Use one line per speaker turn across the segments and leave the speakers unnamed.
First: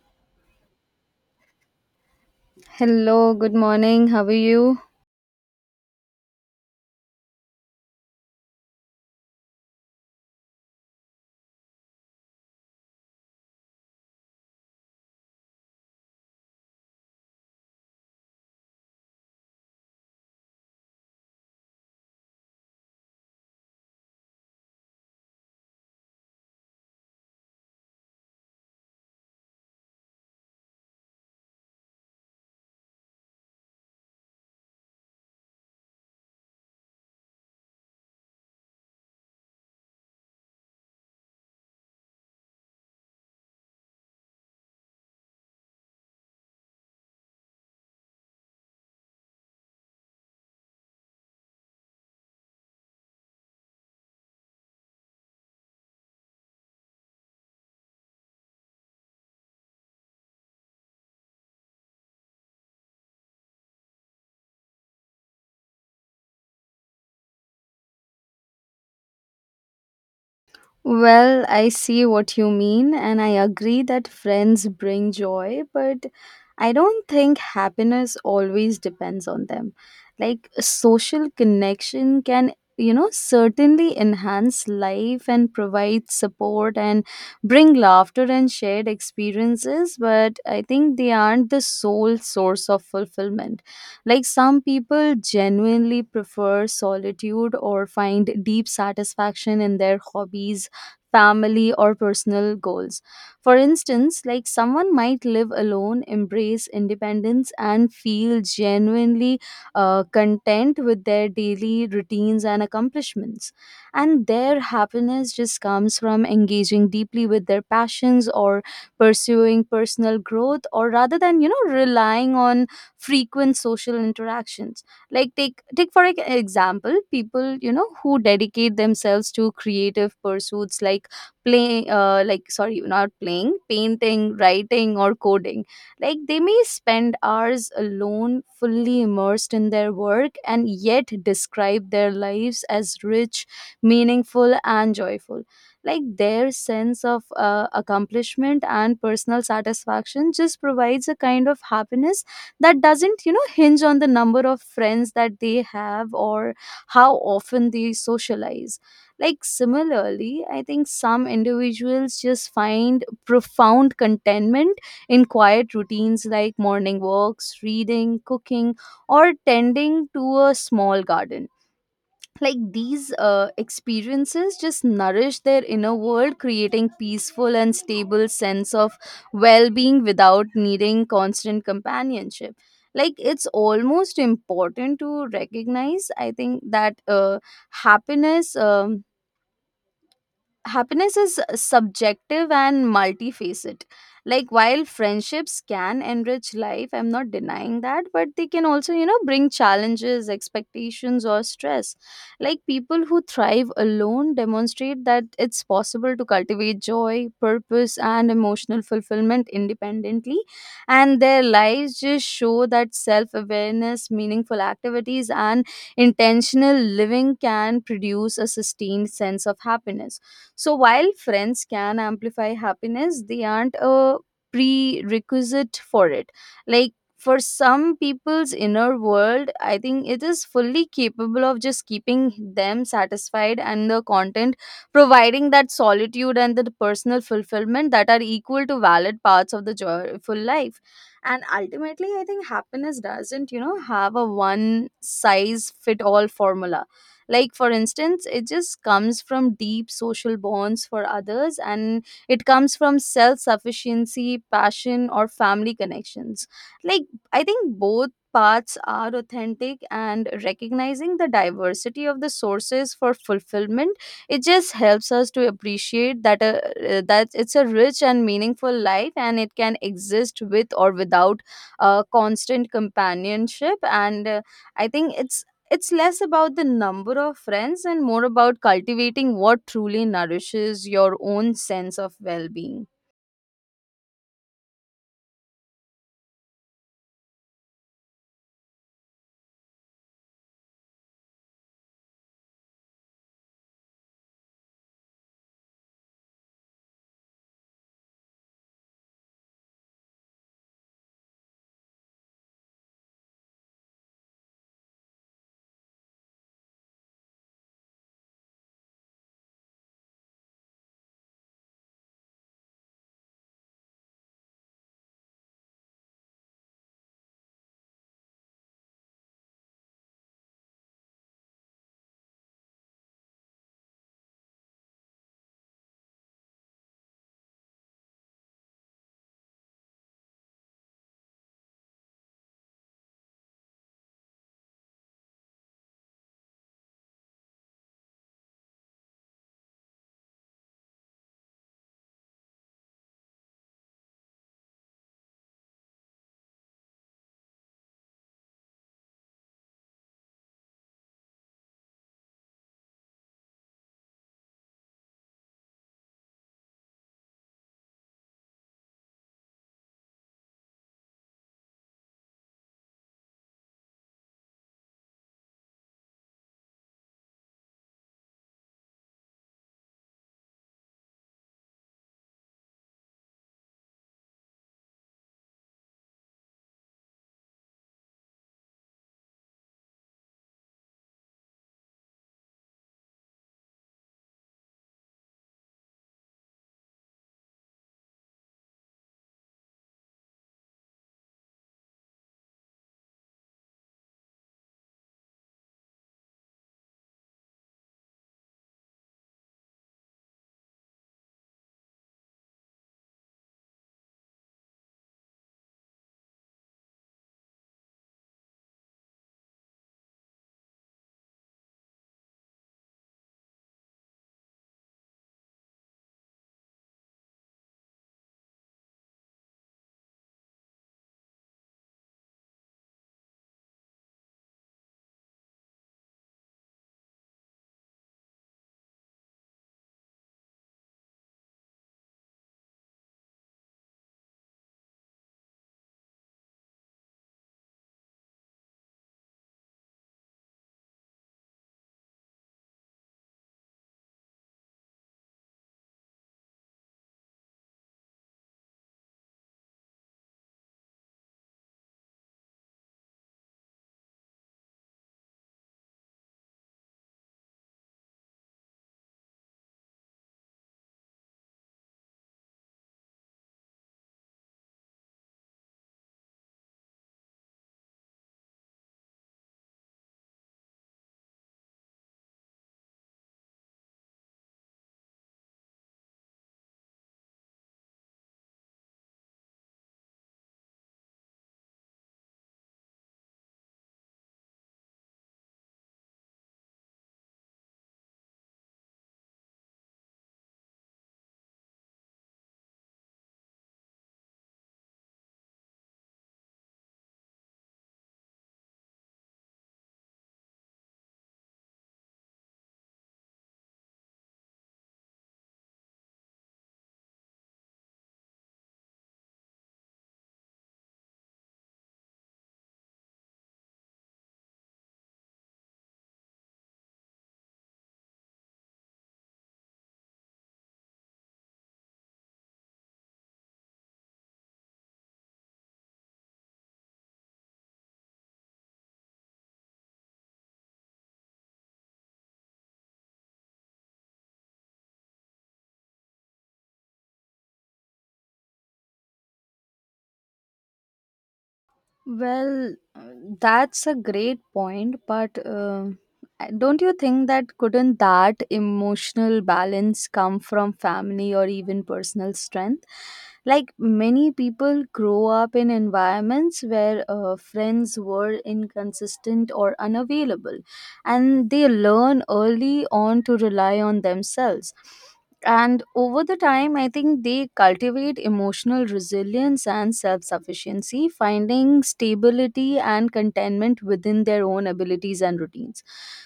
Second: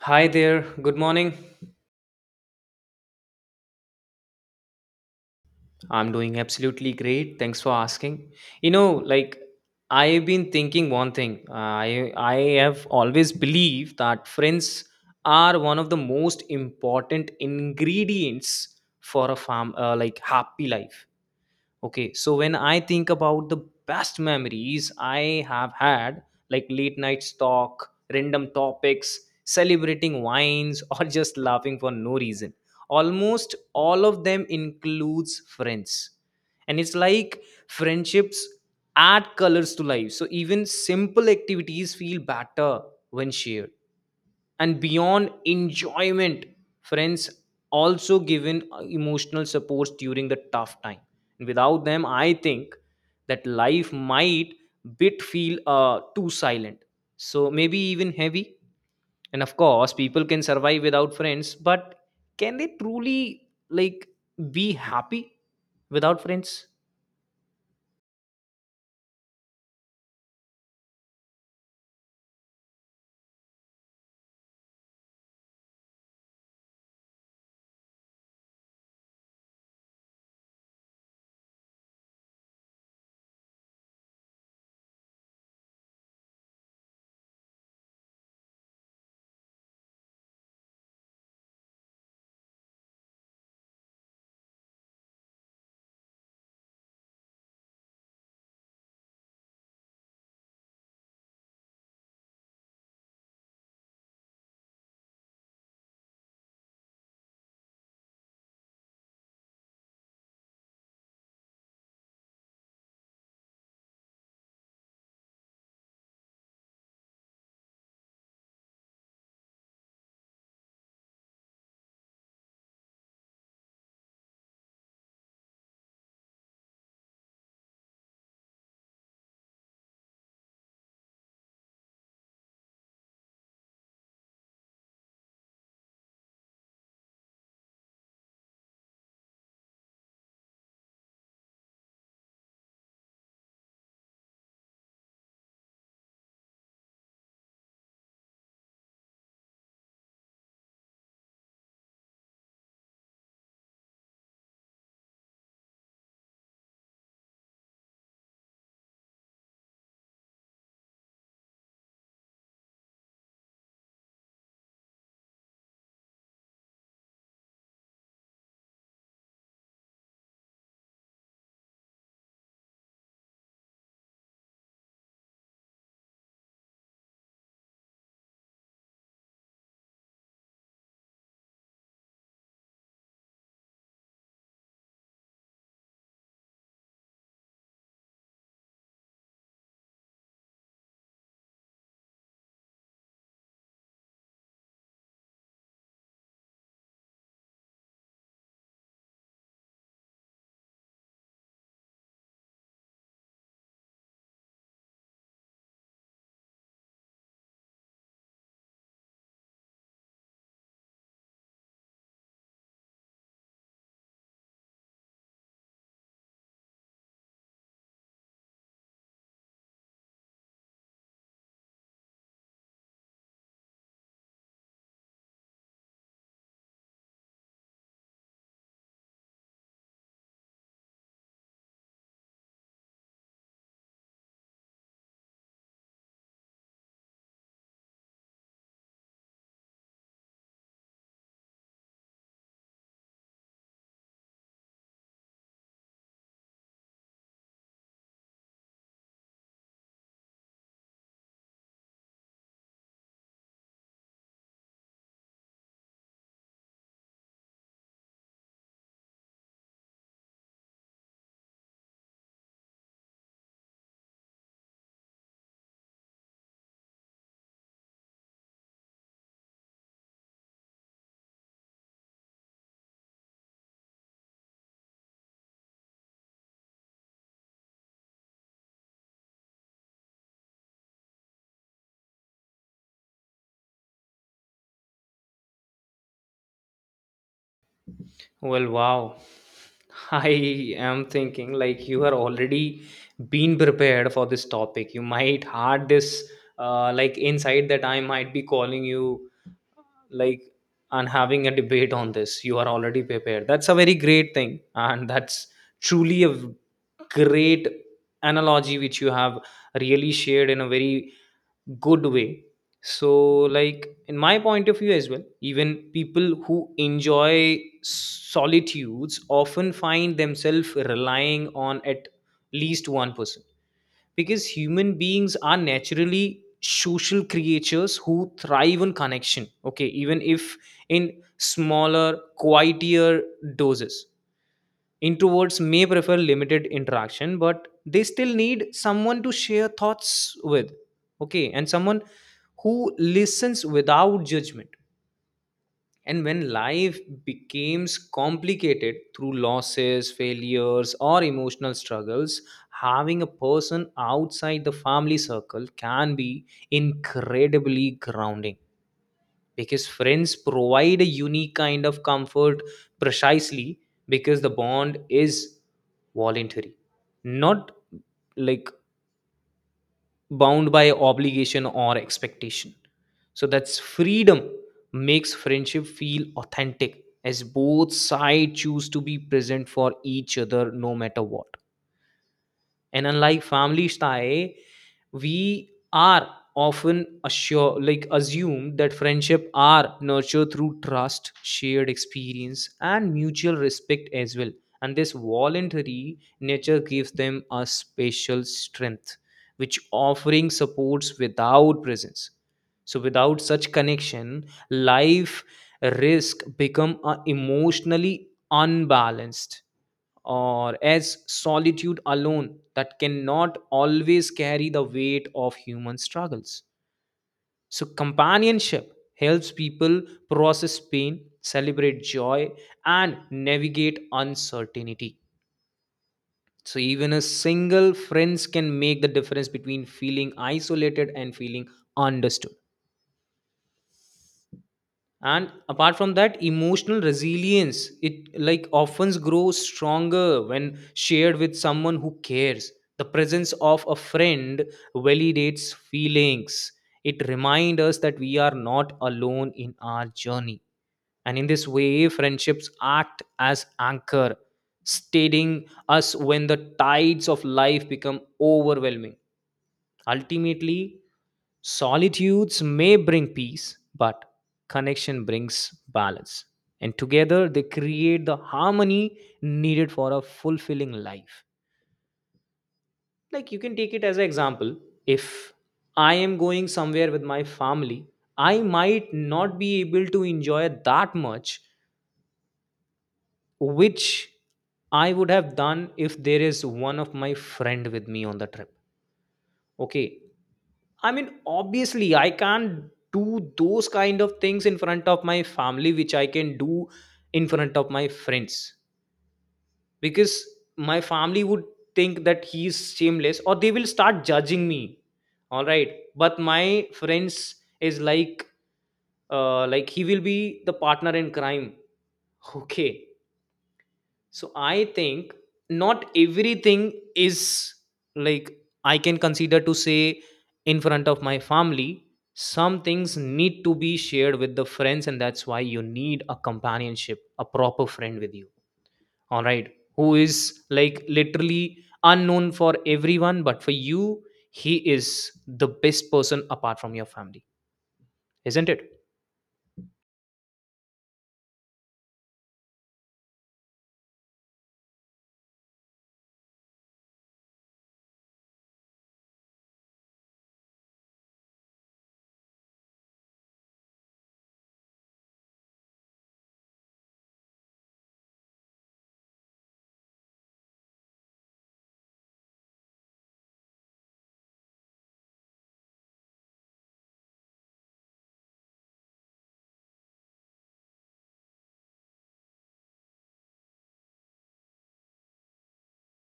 Hi there. Good morning.
Hello, good morning. How are you?
I'm doing absolutely great. Thanks for asking. You know, like I've been thinking one thing. I have always believed that friends are one of the most important ingredients for a farm like happy life. Okay, so when I think about the best memories I have had, like late nights talk, random topics, celebrating wines, or just laughing for no reason, almost all of them includes friends. And it's like friendships add colors to life. So even simple activities feel better when shared, and beyond enjoyment friends also given emotional supports during the tough time, and without them I think that life might bit feel too silent, so maybe even heavy. And of course people can survive without friends, but can they truly, like, be happy without friends?
Well, I see what you mean, and I agree that friends bring joy, but I don't think happiness always depends on them. Like, social connection can, certainly enhance life and provide support and bring laughter and shared experiences, but I think they aren't the sole source of fulfillment. Like, some people genuinely prefer solitude or find deep satisfaction in their hobbies, family, or personal goals. For instance, like someone might live alone, embrace independence, and feel genuinely content with their daily routines and accomplishments. And their happiness just comes from engaging deeply with their passions or pursuing personal growth, or rather than, relying on frequent social interactions, like take, for example, people who dedicate themselves to creative pursuits like Playing, like sorry not playing painting, writing, or coding. Like they may spend hours alone, fully immersed in their work, and yet describe their lives as rich, meaningful, and joyful. Like their sense of accomplishment and personal satisfaction just provides a kind of happiness that doesn't, hinge on the number of friends that they have or how often they socialize. Like, similarly, I think some individuals just find profound contentment in quiet routines like morning walks, reading, cooking, or tending to a small garden. Like, these experiences just nourish their inner world, creating peaceful and stable sense of well being without needing constant companionship. Like, it's almost important to recognize, I think, that happiness. Um, happiness is subjective and multifaceted. Like, while friendships can enrich life, I'm not denying that, but they can also, bring challenges, expectations, or stress. Like people who thrive alone demonstrate that it's possible to cultivate joy, purpose, and emotional fulfillment independently, and their lives just show that self-awareness, meaningful activities, and intentional living can produce a sustained sense of happiness. So while friends can amplify happiness, they aren't a prerequisite for it. Like for some people's inner world, I think it is fully capable of just keeping them satisfied and the content, providing that solitude and the personal fulfillment that are equal to valid parts of the joyful life. And ultimately, I think happiness doesn't, have a one size fit all formula. Like for instance, it just comes from deep social bonds for others, and it comes from self sufficiency, passion, or family connections. Like, I think both paths are authentic, and recognizing the diversity of the sources for fulfillment it just helps us to appreciate that that it's a rich and meaningful life, and it can exist with or without constant companionship. And I think it's less about the number of friends and more about cultivating what truly nourishes your own sense of well being.
Well, wow. I am thinking like you are already been prepared for this topic. You might had this like insight that I might be calling you, like, and having a debate on this. You are already prepared. That's a very great thing, and that's truly a great analogy which you have really shared in a very good way. So, like, in my point of view as well, even people who enjoy solitudes often find themselves relying on at least one person, because human beings are naturally social creatures who thrive on connection. Okay, even if in smaller, quieter doses. Introverts may prefer limited interaction, but they still need someone to share thoughts with. Okay, and someone who listens without judgment. And when life becomes complicated through losses, failures, or emotional struggles, having a person outside the family circle can be incredibly grounding, because friends provide a unique kind of comfort precisely because the bond is voluntary, not, like, bound by obligation or expectation. So that's freedom makes friendship feel authentic, as both sides choose to be present for each other no matter what. And unlike family style, we are often assure like assumed that friendship are nurtured through trust, shared experience and mutual respect as well. And this voluntary nature gives them a special strength, which offering supports without presence. So without such connection, life risk become emotionally unbalanced, or as solitude alone that cannot always carry the weight of human struggles. So, companionship helps people process pain, celebrate joy, and navigate uncertainty. So, even a single friends can make the difference between feeling isolated and feeling understood. And apart from that, emotional resilience it like often grows stronger when shared with someone who cares. The presence of a friend validates feelings. It reminds us that we are not alone in our journey, and in this way friendships act as anchor, steadying us when the tides of life become overwhelming. Ultimately, solitudes may bring peace, but connection brings balance. And together they create the harmony needed for a fulfilling life. Like you can take it as an example. If I am going somewhere with my family, I might not be able to enjoy that much, which I would have done if there is one of my friend with me on the trip. Okay, I mean, obviously, I can't do those kind of things in front of my family, which I can do in front of my friends, because my family would think that he's shameless or they will start judging me. All right. But my friends is like, like, he will be the partner in crime. Okay. So I think not everything is, like, I can consider to say in front of my family. Some things need to be shared with the friends, and that's why you need a companionship, a proper friend with you. All right. Who is like literally unknown for everyone, but for you, he is the best person apart from your family, isn't it?
Well, that's a great point, but don't you think that couldn't that emotional balance come from family or even personal strength? Like many people grow up in environments where friends were inconsistent or unavailable, and they learn early on to rely on themselves. And over the time, I think they cultivate emotional resilience and self sufficiency, finding stability and contentment within their own abilities and routines.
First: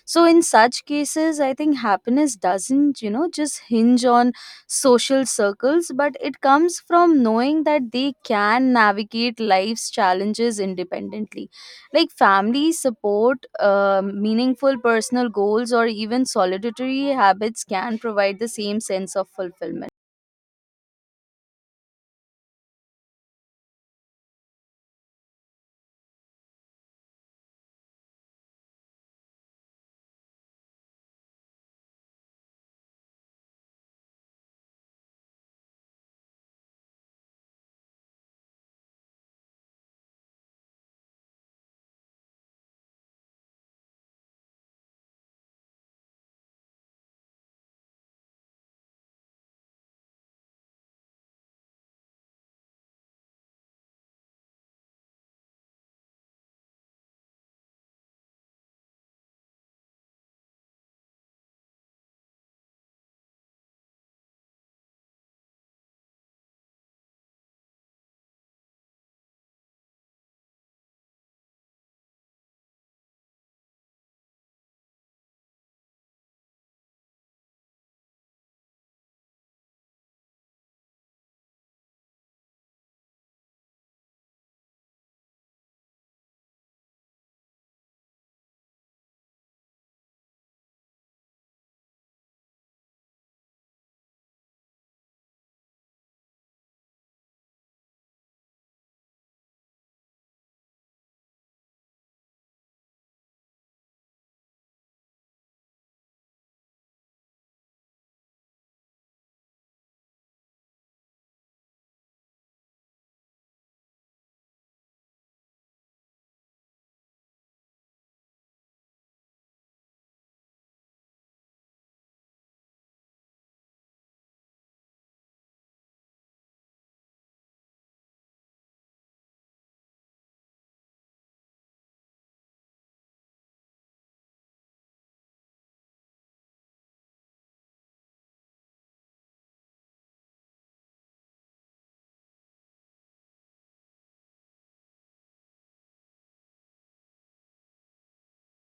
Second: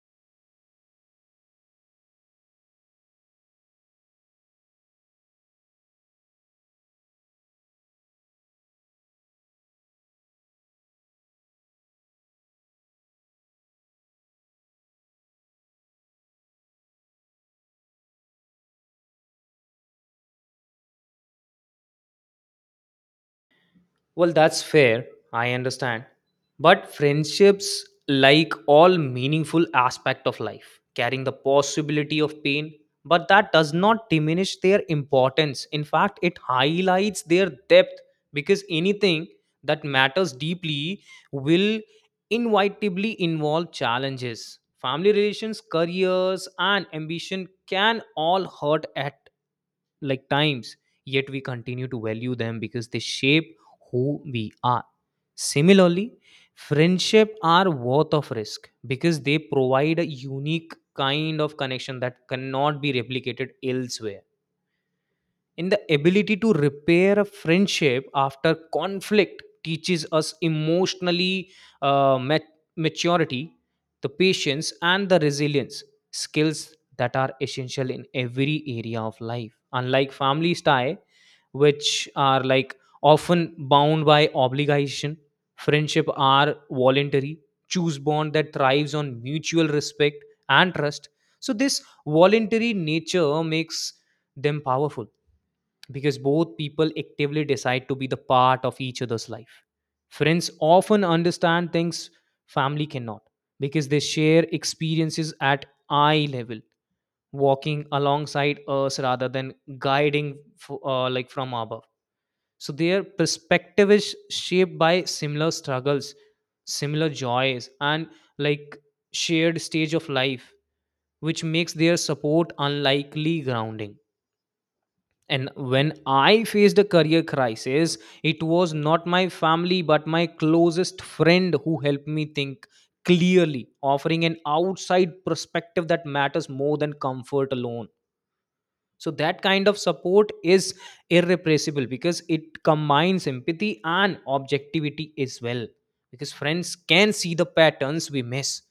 So, in such cases, I think happiness doesn't, just hinge on social circles, but it comes from knowing that they can navigate life's challenges independently. Like family support, meaningful personal goals, or even solitary habits can provide the same sense of fulfillment.
Well, that's fair. I understand. But friendships, like all meaningful aspect of life, carrying the possibility of pain, but that does not diminish their importance. In fact, it highlights their depth, because anything that matters deeply will inevitably involve challenges. Family relations, careers, and ambition can all hurt at, like, times, yet we continue to value them because they shape who we are. Similarly, friendship are worth of risk because they provide a unique kind of connection that cannot be replicated elsewhere. In the ability to repair a friendship after conflict teaches us emotionally uh, mat- maturity, the patience, and the resilience skills that are essential in every area of life. Unlike family tie, which are, like, often bound by obligation, friendship are voluntary, choose bond that thrives on mutual respect and trust. So this voluntary nature makes them powerful, because both people actively decide to be the part of each other's life. Friends often understand things family cannot, because they share experiences at eye level, walking alongside us rather than like from above. So their perspective is shaped by similar struggles, similar joys, and, like, shared stage of life, which makes their support unlikely grounding. And when I faced a career crisis, it was not my family but my closest friend who helped me think clearly, offering an outside perspective that matters more than comfort alone. So, that kind of support is irrepressible because it combines empathy and objectivity as well. Because friends can see the patterns we miss,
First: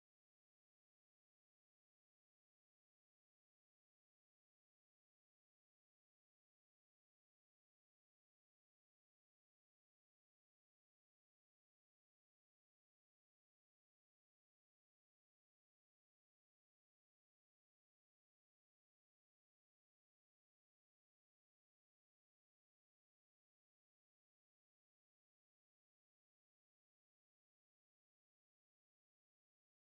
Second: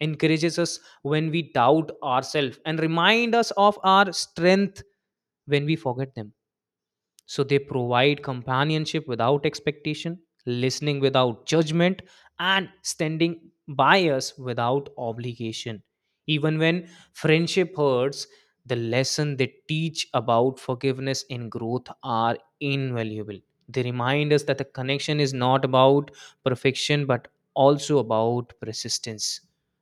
encourages us when we doubt ourselves, and remind us of our strength when we forget them, so they provide companionship without expectation, listening without judgment, and standing by us without obligation. Even when friendship hurts, the lesson they teach about forgiveness and growth are invaluable. They remind us that the connection is not about perfection but also about persistence.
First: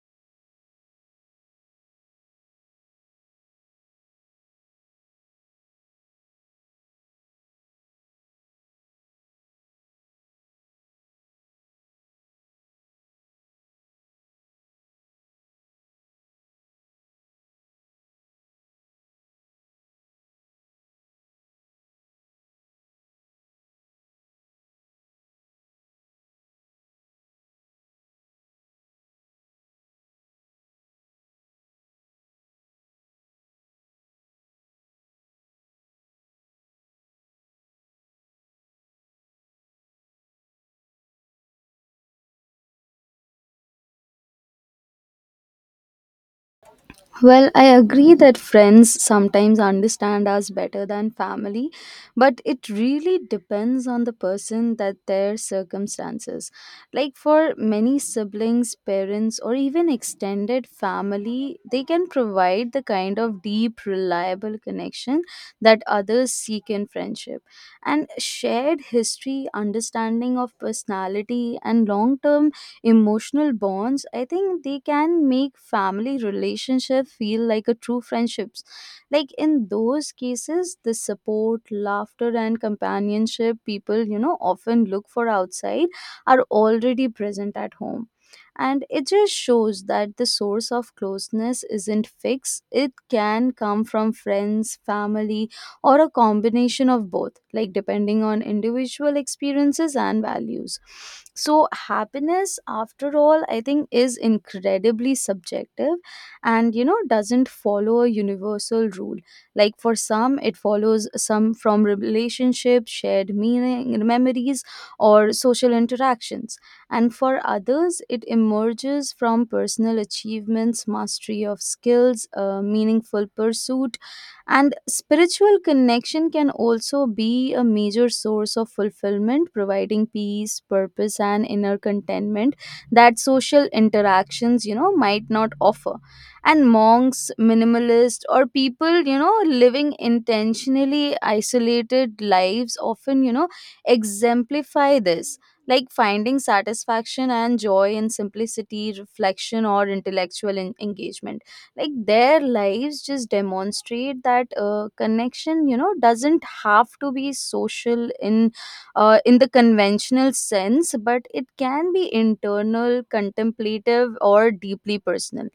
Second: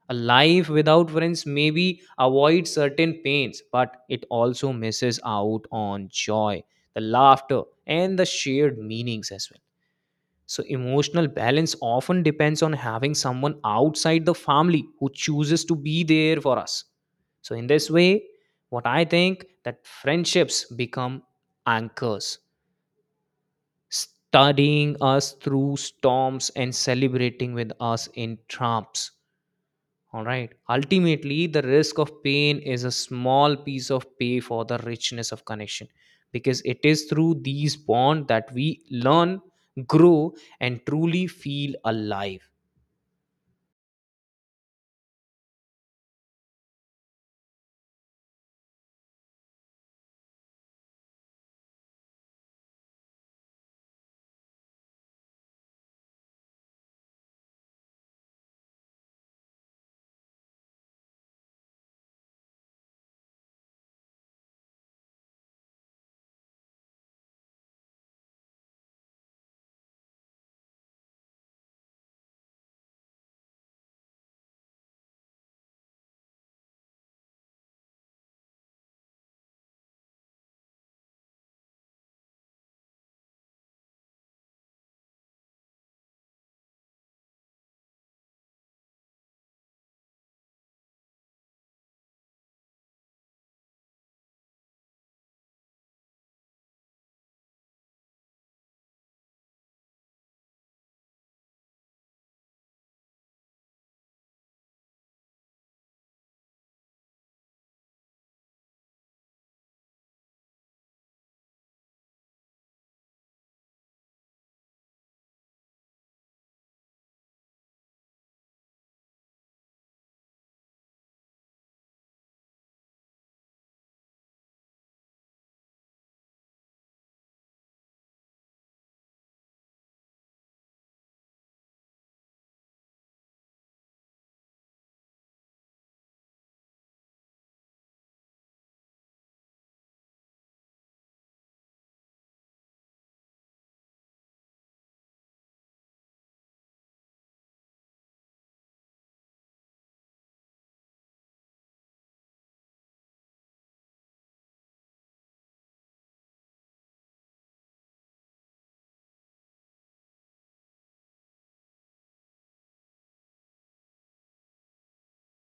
A life without friends maybe avoids certain pains, but it also misses out on joy, the laughter, and the shared meanings as well. So, emotional balance often depends on having someone outside the family who chooses to be there for us. So, in this way, what I think that friendships become anchors, studying us through storms and celebrating with us in triumphs. All right. Ultimately, the risk of pain is a small piece of pay for the richness of connection, because it is through these bonds that we learn, grow, and truly feel alive.
Well, I agree that friends sometimes understand us better than family, but it really depends on the person that their circumstances. Like for many, siblings, parents, or even extended family, they can provide the kind of deep, reliable connection that others seek in friendship. And shared history, understanding of personality, and long term emotional bonds, I think they can make family relationship feel like a true friendships. Like in those cases, the support, laughter, and companionship people, often look for outside are already present at home, and it just shows that the source of closeness isn't fixed. It can come from friends, family, or a combination of both, like depending on individual experiences and values. So, happiness, after all, I think is incredibly subjective and, doesn't follow a universal rule. Like, for some, it follows some from relationships, shared meaning, memories, or social interactions, and for others, it emerges from personal achievements, mastery of skills, a meaningful pursuit. And spiritual connection can also be a major source of fulfillment, providing peace, purpose, and inner contentment that social interactions, might not offer. And monks, minimalists, or people, living intentionally isolated lives often, exemplify this. Like finding satisfaction and joy in simplicity, reflection, or intellectual engagement. Like their lives just demonstrate that connection, doesn't have to be social in the conventional sense, but it can be internal, contemplative, or deeply personal.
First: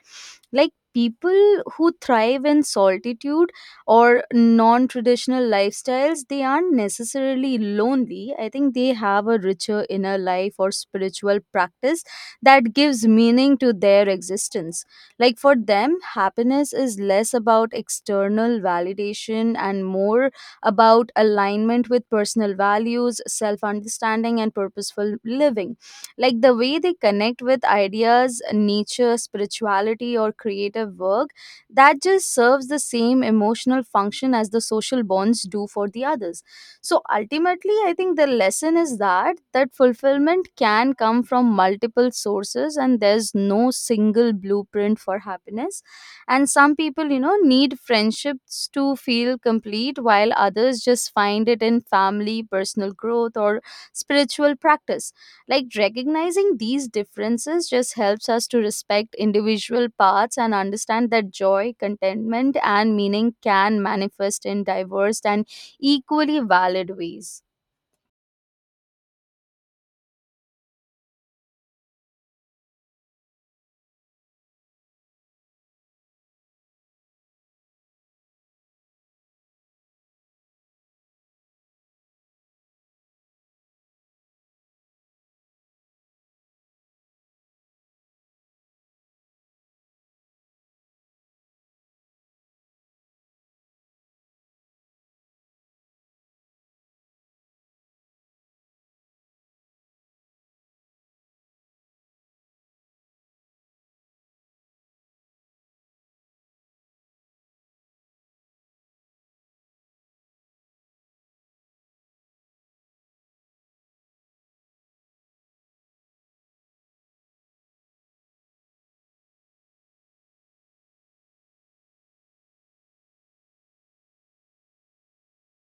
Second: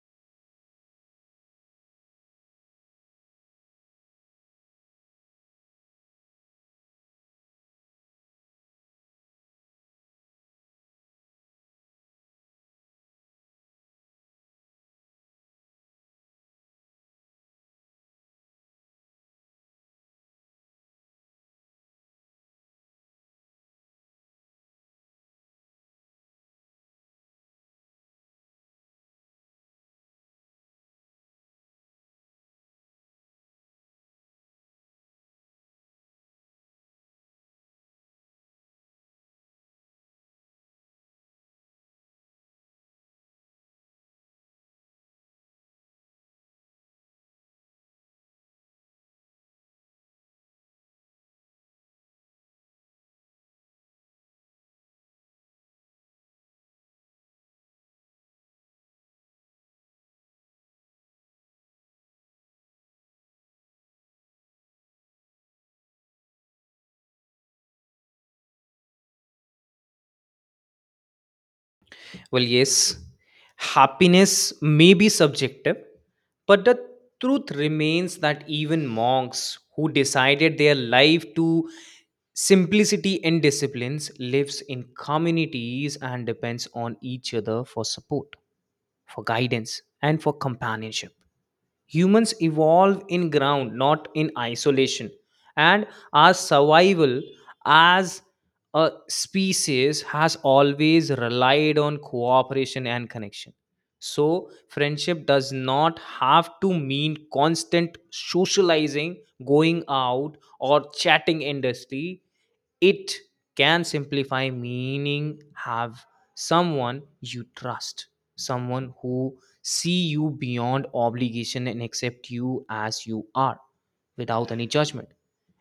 Like people who thrive in solitude or non-traditional lifestyles, they aren't necessarily lonely. I think they have a richer inner life or spiritual practice that gives meaning to their existence. Like for them, happiness is less about external validation and more about alignment with personal values, self understanding, and purposeful living. Like the way they connect with ideas, nature, spirituality, or creative work, that just serves the same emotional function as the social bonds do for the others. So ultimately, I think the lesson is that that fulfillment can come from multiple sources, and there's no single blueprint for happiness. And some people, need friendships to feel complete, while others just find it in family, personal growth, or spiritual practice. Like recognizing these differences just helps us to respect individual paths and understand that joy, contentment, and meaning can manifest in diverse and equally valid ways.
Well, yes, happiness may be subjective, but the truth remains that even monks who decided their life to simplicity and disciplines lives in communities and depends on each other for support, for guidance, and for companionship. Humans evolve in ground, not in isolation. And our survival as a species has always relied on cooperation and connection. So, friendship does not have to mean constant socializing, going out, or chatting endlessly. It can simplify meaning, have someone you trust, someone who see you beyond obligation and accept you as you are without any judgment.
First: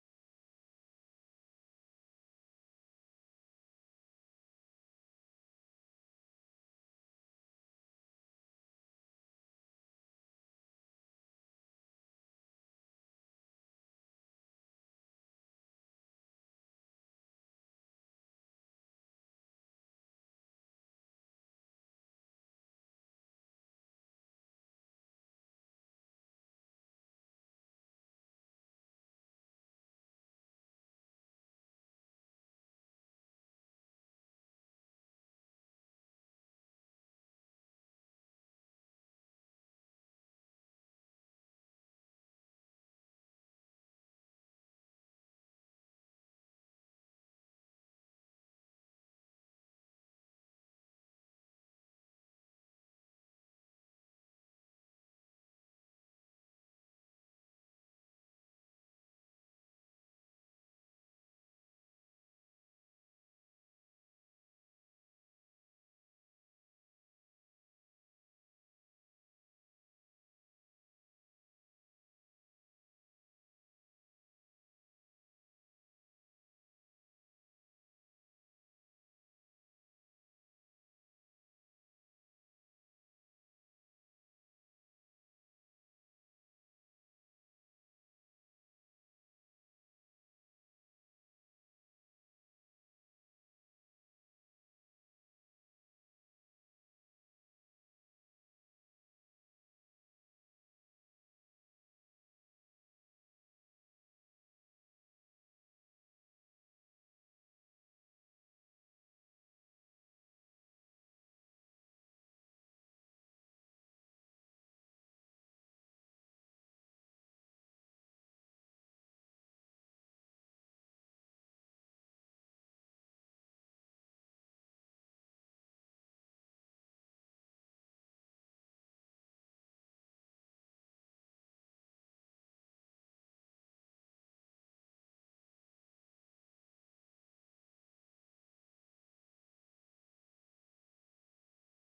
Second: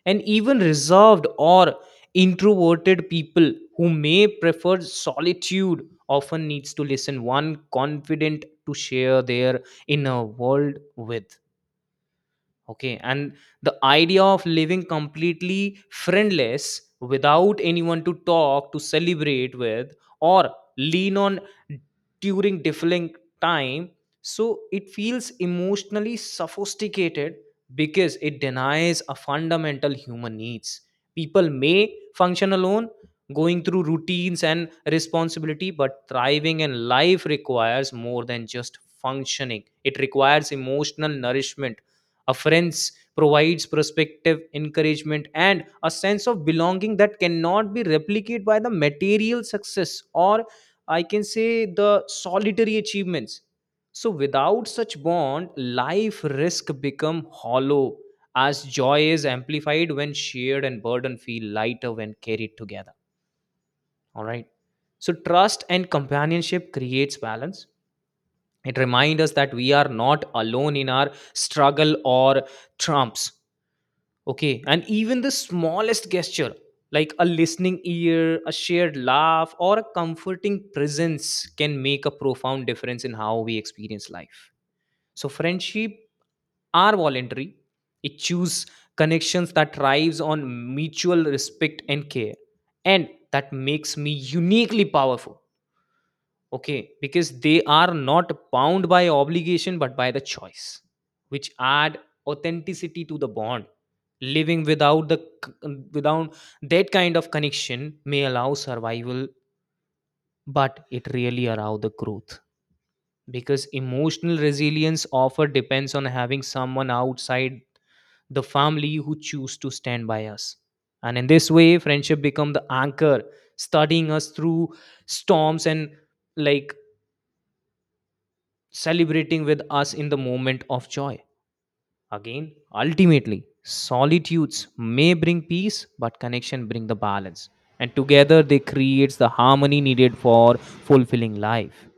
And even reserved or introverted people who may prefer solitude often needs to listen one confident to share their inner world with. Okay. And the idea of living completely friendless without anyone to talk, to celebrate with, or lean on during difficult time. So it feels emotionally sophisticated because it denies a fundamental human needs. People may function alone, going through routines and responsibility, but thriving in life requires more than just functioning. It requires emotional nourishment. Afference provides perspective, encouragement, and a sense of belonging that cannot be replicated by the material success or, I can say, the solitary achievements. So without such bond, life risk become hollow, as joy is amplified when shared and burden feel lighter when carried together. All right. So trust and companionship creates balance. It reminds us that we are not alone in our struggle or trumps. Okay, and even the smallest gesture, like a listening ear, a shared laugh, or a comforting presence, can make a profound difference in how we experience life. So, friendship are voluntary. It chooses connections that thrives on mutual respect and care, and that makes me uniquely powerful, okay, because they are not bound by obligation but by the choice, which add authenticity to the bond. Living without without that kind of connection may allow survival, but it really allow the growth, because emotional resilience offer depends on having someone outside the family who choose to stand by us. And in this way friendship become the anchor, studying us through storms and, like, celebrating with us in the moment of joy. Again, ultimately, solitudes may bring peace, but connection bring the balance. And together they creates the harmony needed for fulfilling life.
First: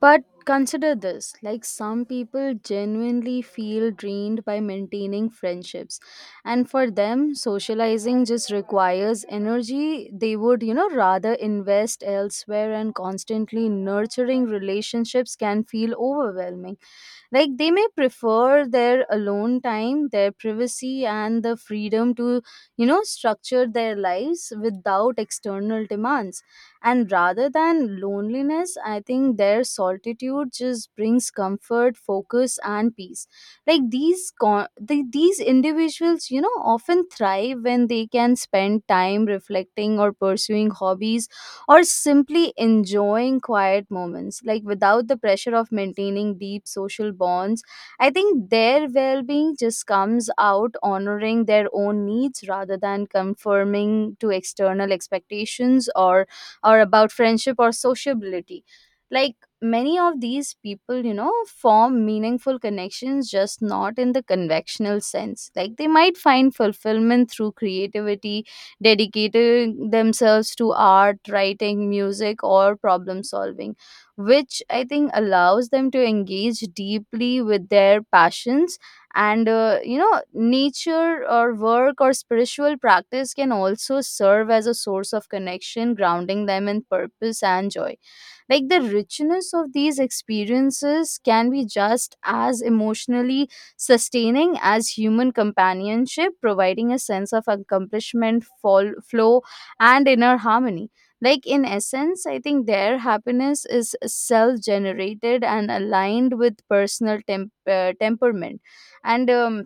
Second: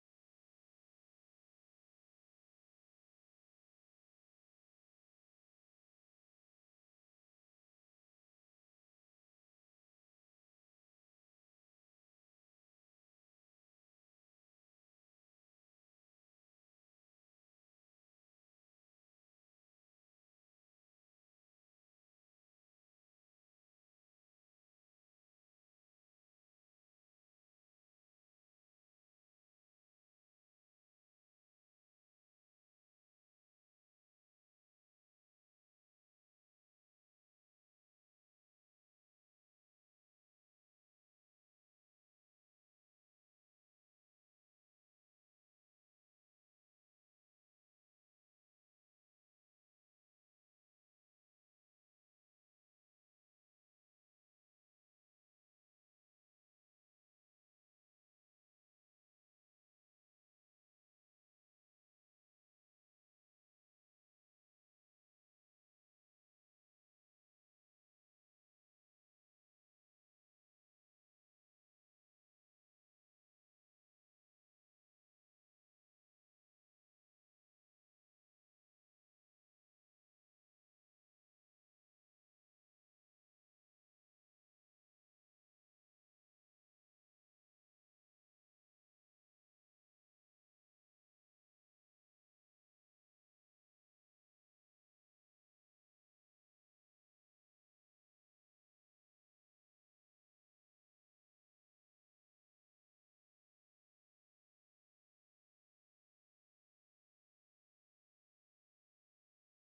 But consider this, like some people genuinely feel drained by maintaining friendships, and for them, socializing just requires energy they would, rather invest elsewhere, and constantly nurturing relationships can feel overwhelming. Like they may prefer their alone time, their privacy, and the freedom to, structure their lives without external demands. And rather than loneliness, I think their solitude just brings comfort, focus, and peace. Like these individuals, often thrive when they can spend time reflecting or pursuing hobbies or simply enjoying quiet moments, like without the pressure of maintaining deep social bonds. I think their well being just comes out honoring their own needs rather than conforming to external expectations, or about friendship or sociability. Like many of these people, form meaningful connections, just not in the conventional sense. Like they might find fulfillment through creativity, dedicating themselves to art, writing, music, or problem solving, which I think allows them to engage deeply with their passions. And, nature or work or spiritual practice can also serve as a source of connection, grounding them in purpose and joy. Like the richness of these experiences can be just as emotionally sustaining as human companionship, providing a sense of accomplishment, fall, flow, and inner harmony. Like in essence, I think their happiness is self generated and aligned with personal temperament. And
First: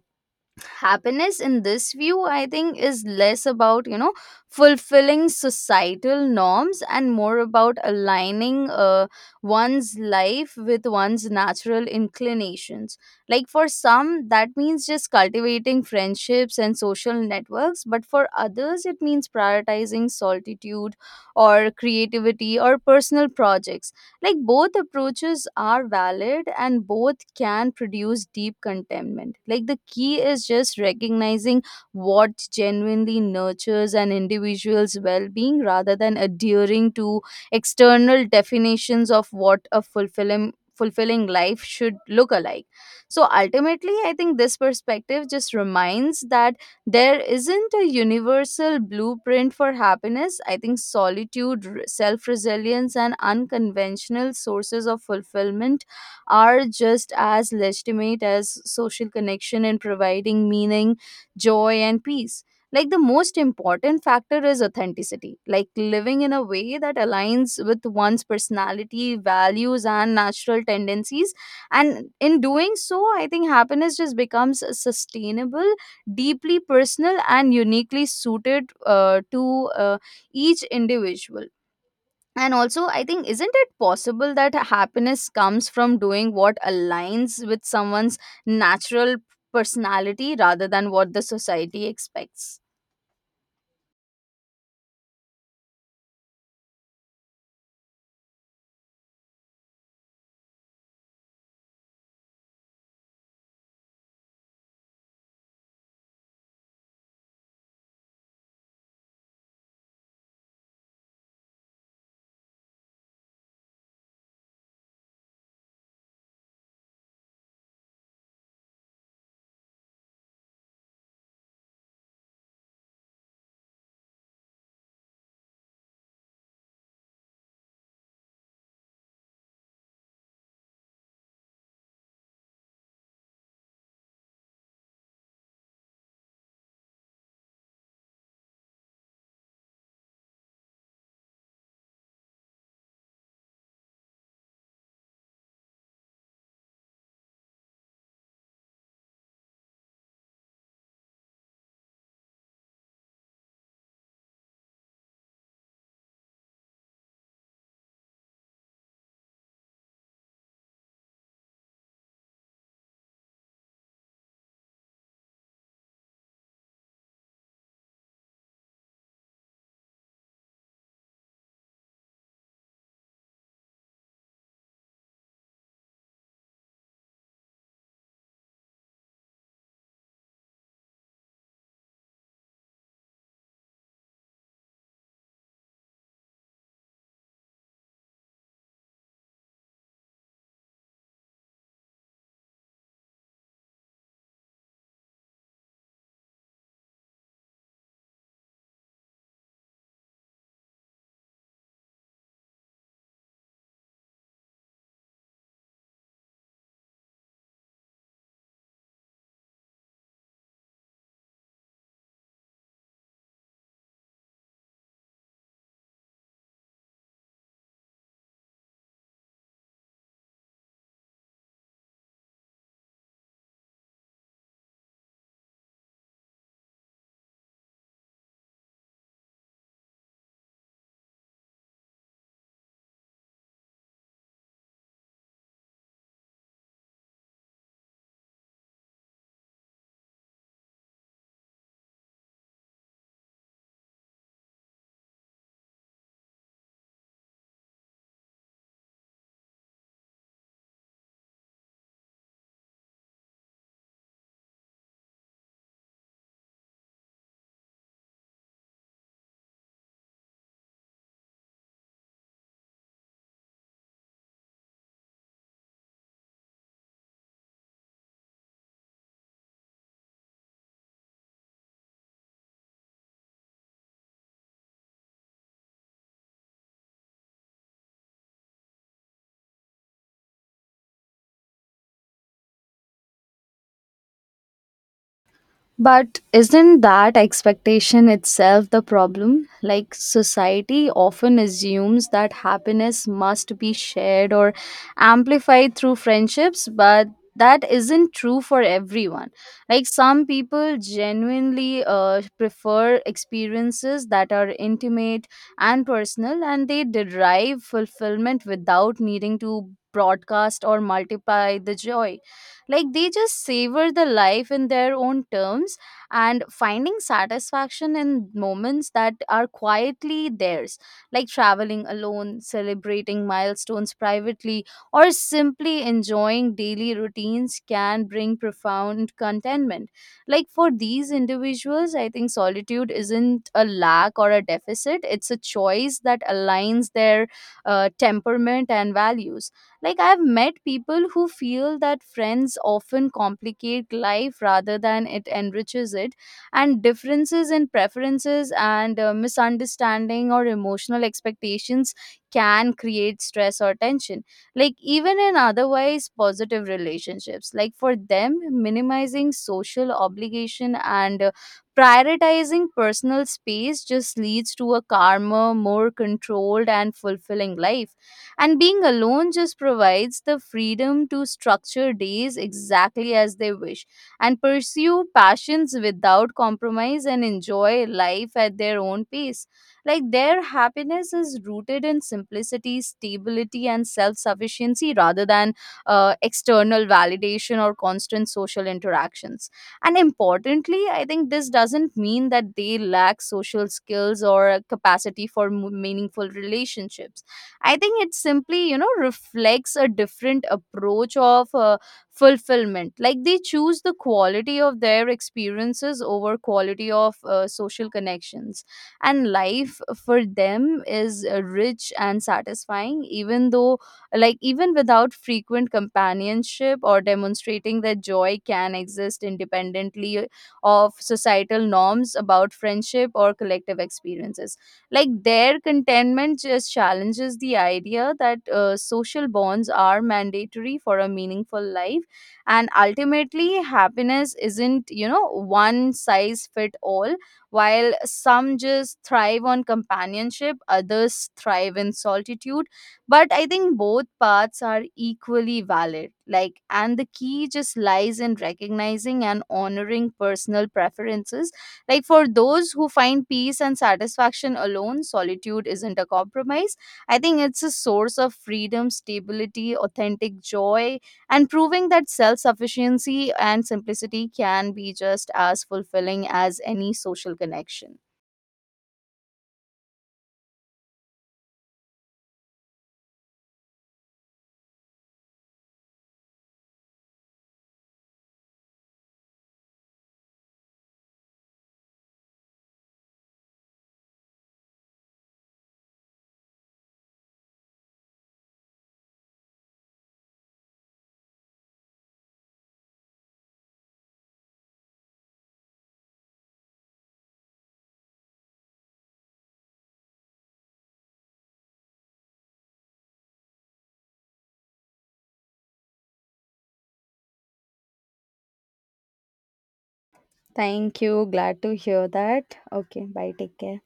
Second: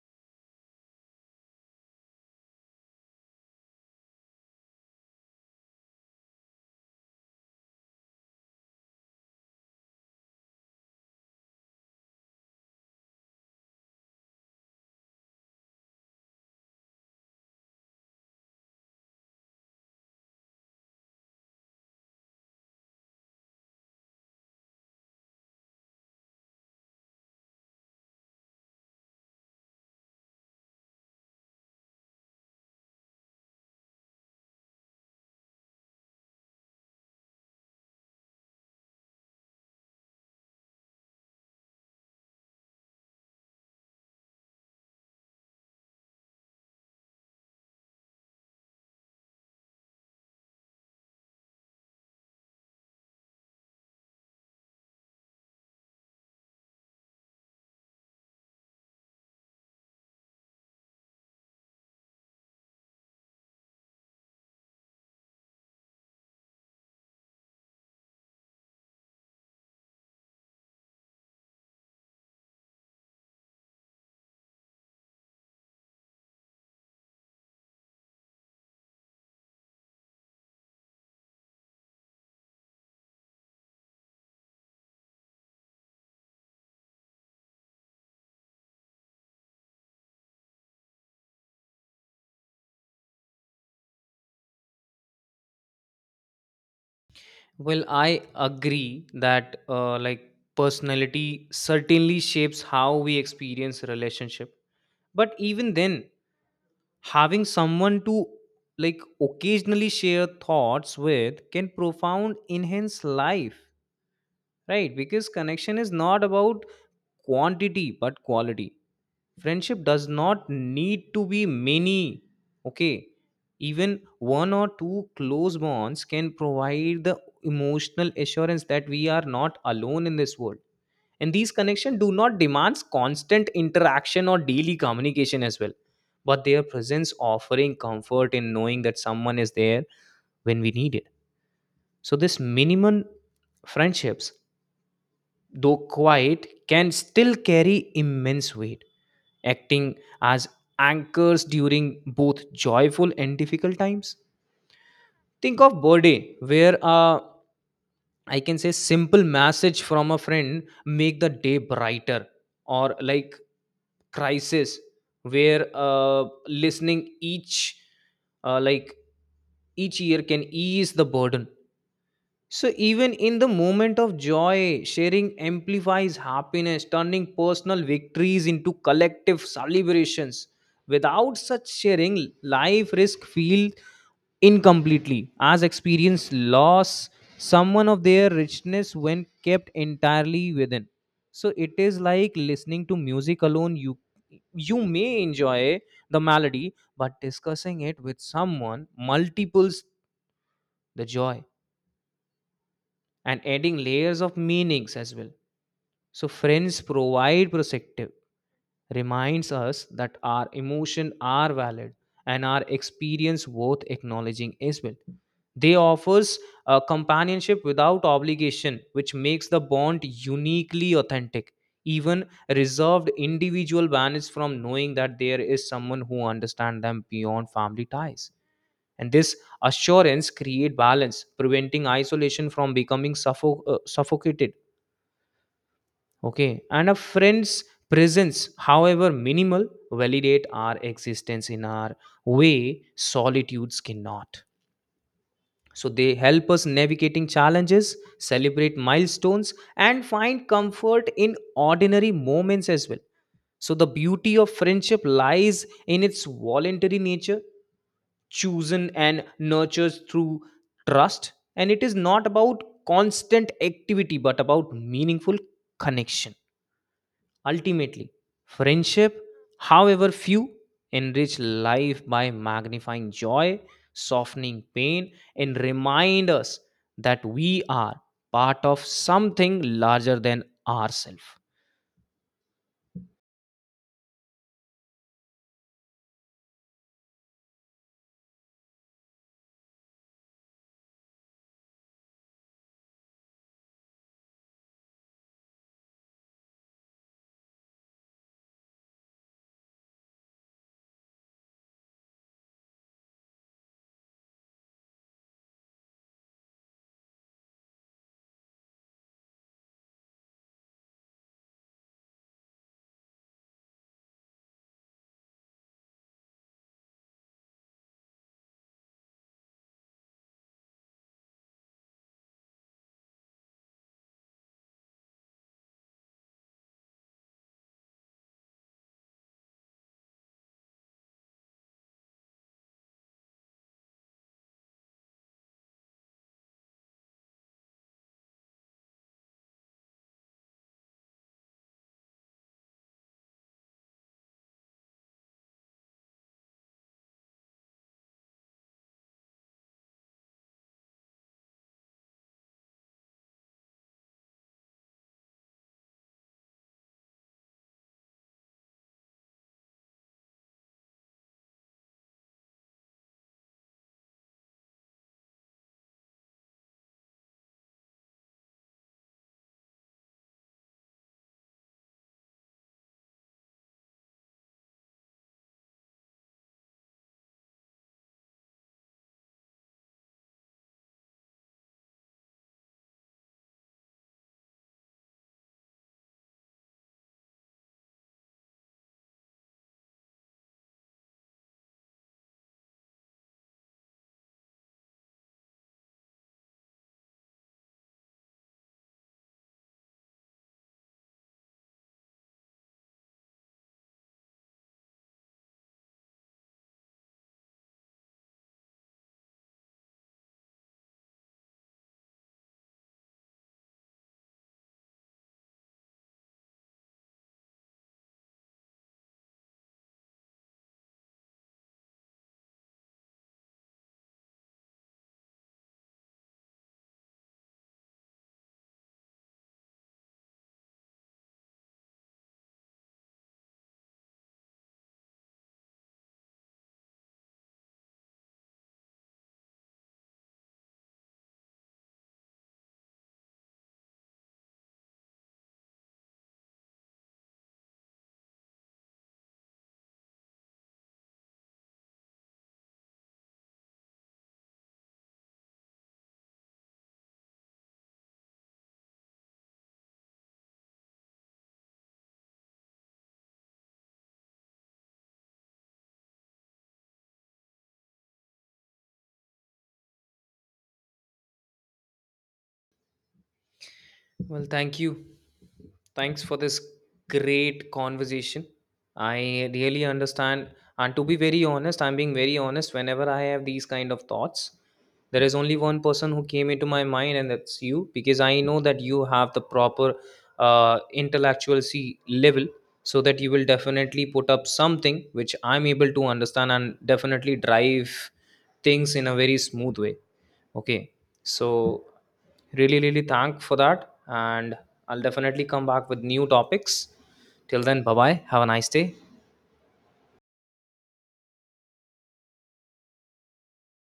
happiness in this view, I think, is less about, fulfilling societal norms and more about aligning one's life with one's natural inclinations. Like for some, that means just cultivating friendships and social networks, but for others it means prioritizing solitude or creativity or personal projects. Like both approaches are valid, and both can produce deep contentment. Like the key is just recognizing what genuinely nurtures an individual's well being rather than adhering to external definitions of what a fulfilling life should look alike. So ultimately, I think this perspective just reminds that there isn't a universal blueprint for happiness. I think solitude, self resilience, and unconventional sources of fulfillment are just as legitimate as social connection in providing meaning, joy, and peace. Like the most important factor is authenticity, like living in a way that aligns with one's personality, values, and natural tendencies. And in doing so, I think happiness just becomes sustainable, deeply personal, and uniquely suited to each individual. And also, I think, isn't it possible that happiness comes from doing what aligns with someone's natural personality rather than what the society expects?
Well, I agree that like personality certainly shapes how we experience relationship. But even then, having someone to, like, occasionally share thoughts with can profound enhance life. Right, because connection is not about quantity but quality. Friendship does not need to be many. Okay, even one or two close bonds can provide the emotional assurance that we are not alone in this world. And these connections do not demand constant interaction or daily communication as well, but their presence offering comfort in knowing that someone is there when we need it. So, this minimum friendships, though quiet, can still carry immense weight, acting as anchors during both joyful and difficult times. Think of birthday, where a, I can say, simple message from a friend make the day brighter, or like crisis, where listening uh, like each year can ease the burden. So, even in the moment of joy, sharing amplifies happiness, turning personal victories into collective celebrations. Without such sharing, life risk feel incompletely, as experience loss someone of their richness when kept entirely within. So it is like listening to music alone. You may enjoy the melody, but discussing it with someone multiples the joy and adding layers of meanings as well. So, friends provide perspective, reminds us that our emotions are valid and our experience worth acknowledging as well. They offers a companionship without obligation, which makes the bond uniquely authentic. Even reserved individual banish from knowing that there is someone who understands them beyond family ties, and this assurance create balance, preventing isolation from becoming suffocated. Okay, and a friend's presence, however minimal, validate our existence in our way solitudes cannot. So they help us navigating challenges, celebrate milestones, and find comfort in ordinary moments as well. So the beauty of friendship lies in its voluntary nature, chosen and nurtures through trust, and it is not about constant activity but about meaningful connection. Ultimately, friendship, however few, enrich life by magnifying joy, softening pain, and remind us that we are part of something larger than ourselves.
But isn't that expectation itself the problem? Like, society often assumes that happiness must be shared or amplified through friendships, but that isn't true for everyone. Like, some people genuinely prefer experiences that are intimate and personal, and they derive fulfillment without needing to broadcast or multiply the joy. Like they just savor the life in their own terms and finding satisfaction in moments that are quietly theirs, like traveling alone, celebrating milestones privately, or simply enjoying daily routines can bring profound contentment. Like for these individuals, I think solitude isn't a lack or a deficit, it's a choice that aligns their temperament and values. Like, I've met people who feel that friends often complicate life rather than it enriches it, and differences in preferences and misunderstanding or emotional expectations can create stress or tension. Like, even in otherwise positive relationships, like for them, minimizing social obligation and prioritizing personal space just leads to a calmer, more controlled, and fulfilling life, and being alone just provides the freedom to structure days exactly as they wish and pursue passions without compromise and enjoy life at their own pace. Like their happiness is rooted in simplicity, stability, and self sufficiency rather than external validation or constant social interactions. And importantly, I think this doesn't mean that they lack social skills or a capacity for meaningful relationships. I think it simply, reflects a different approach of fulfillment. Like they choose the quality of their experiences over quality of social connections. And life for them is rich and satisfying, even though, like, even without frequent companionship, or demonstrating that joy can exist independently of societal norms about friendship or collective experiences. Like their contentment just challenges the idea that social bonds are mandatory for a meaningful life. And ultimately, happiness isn't, one size fit all. While some just thrive on companionship, others thrive in solitude. But I think both paths are equally valid. Like, and the key just lies in recognizing and honoring personal preferences. Like for those who find peace and satisfaction alone, solitude isn't a compromise. I think it's a source of freedom, stability, authentic joy, and proving that self sufficiency and simplicity can be just as fulfilling as any social connection.
Well, thank you. Thanks for this great conversation. I really understand. And to be very honest, I'm being very honest. Whenever I have these kind of thoughts, there is only one person who came into my mind, and that's you, because I know that you have the proper intellectual C level, so that you will definitely put up something which I'm able to understand and definitely drive things in a very smooth way. Okay, so really, really thank for that, and I'll definitely come back with new topics. Till then, bye bye. Have a nice day.
Thank you. Glad to hear that. Okay, bye. Take care.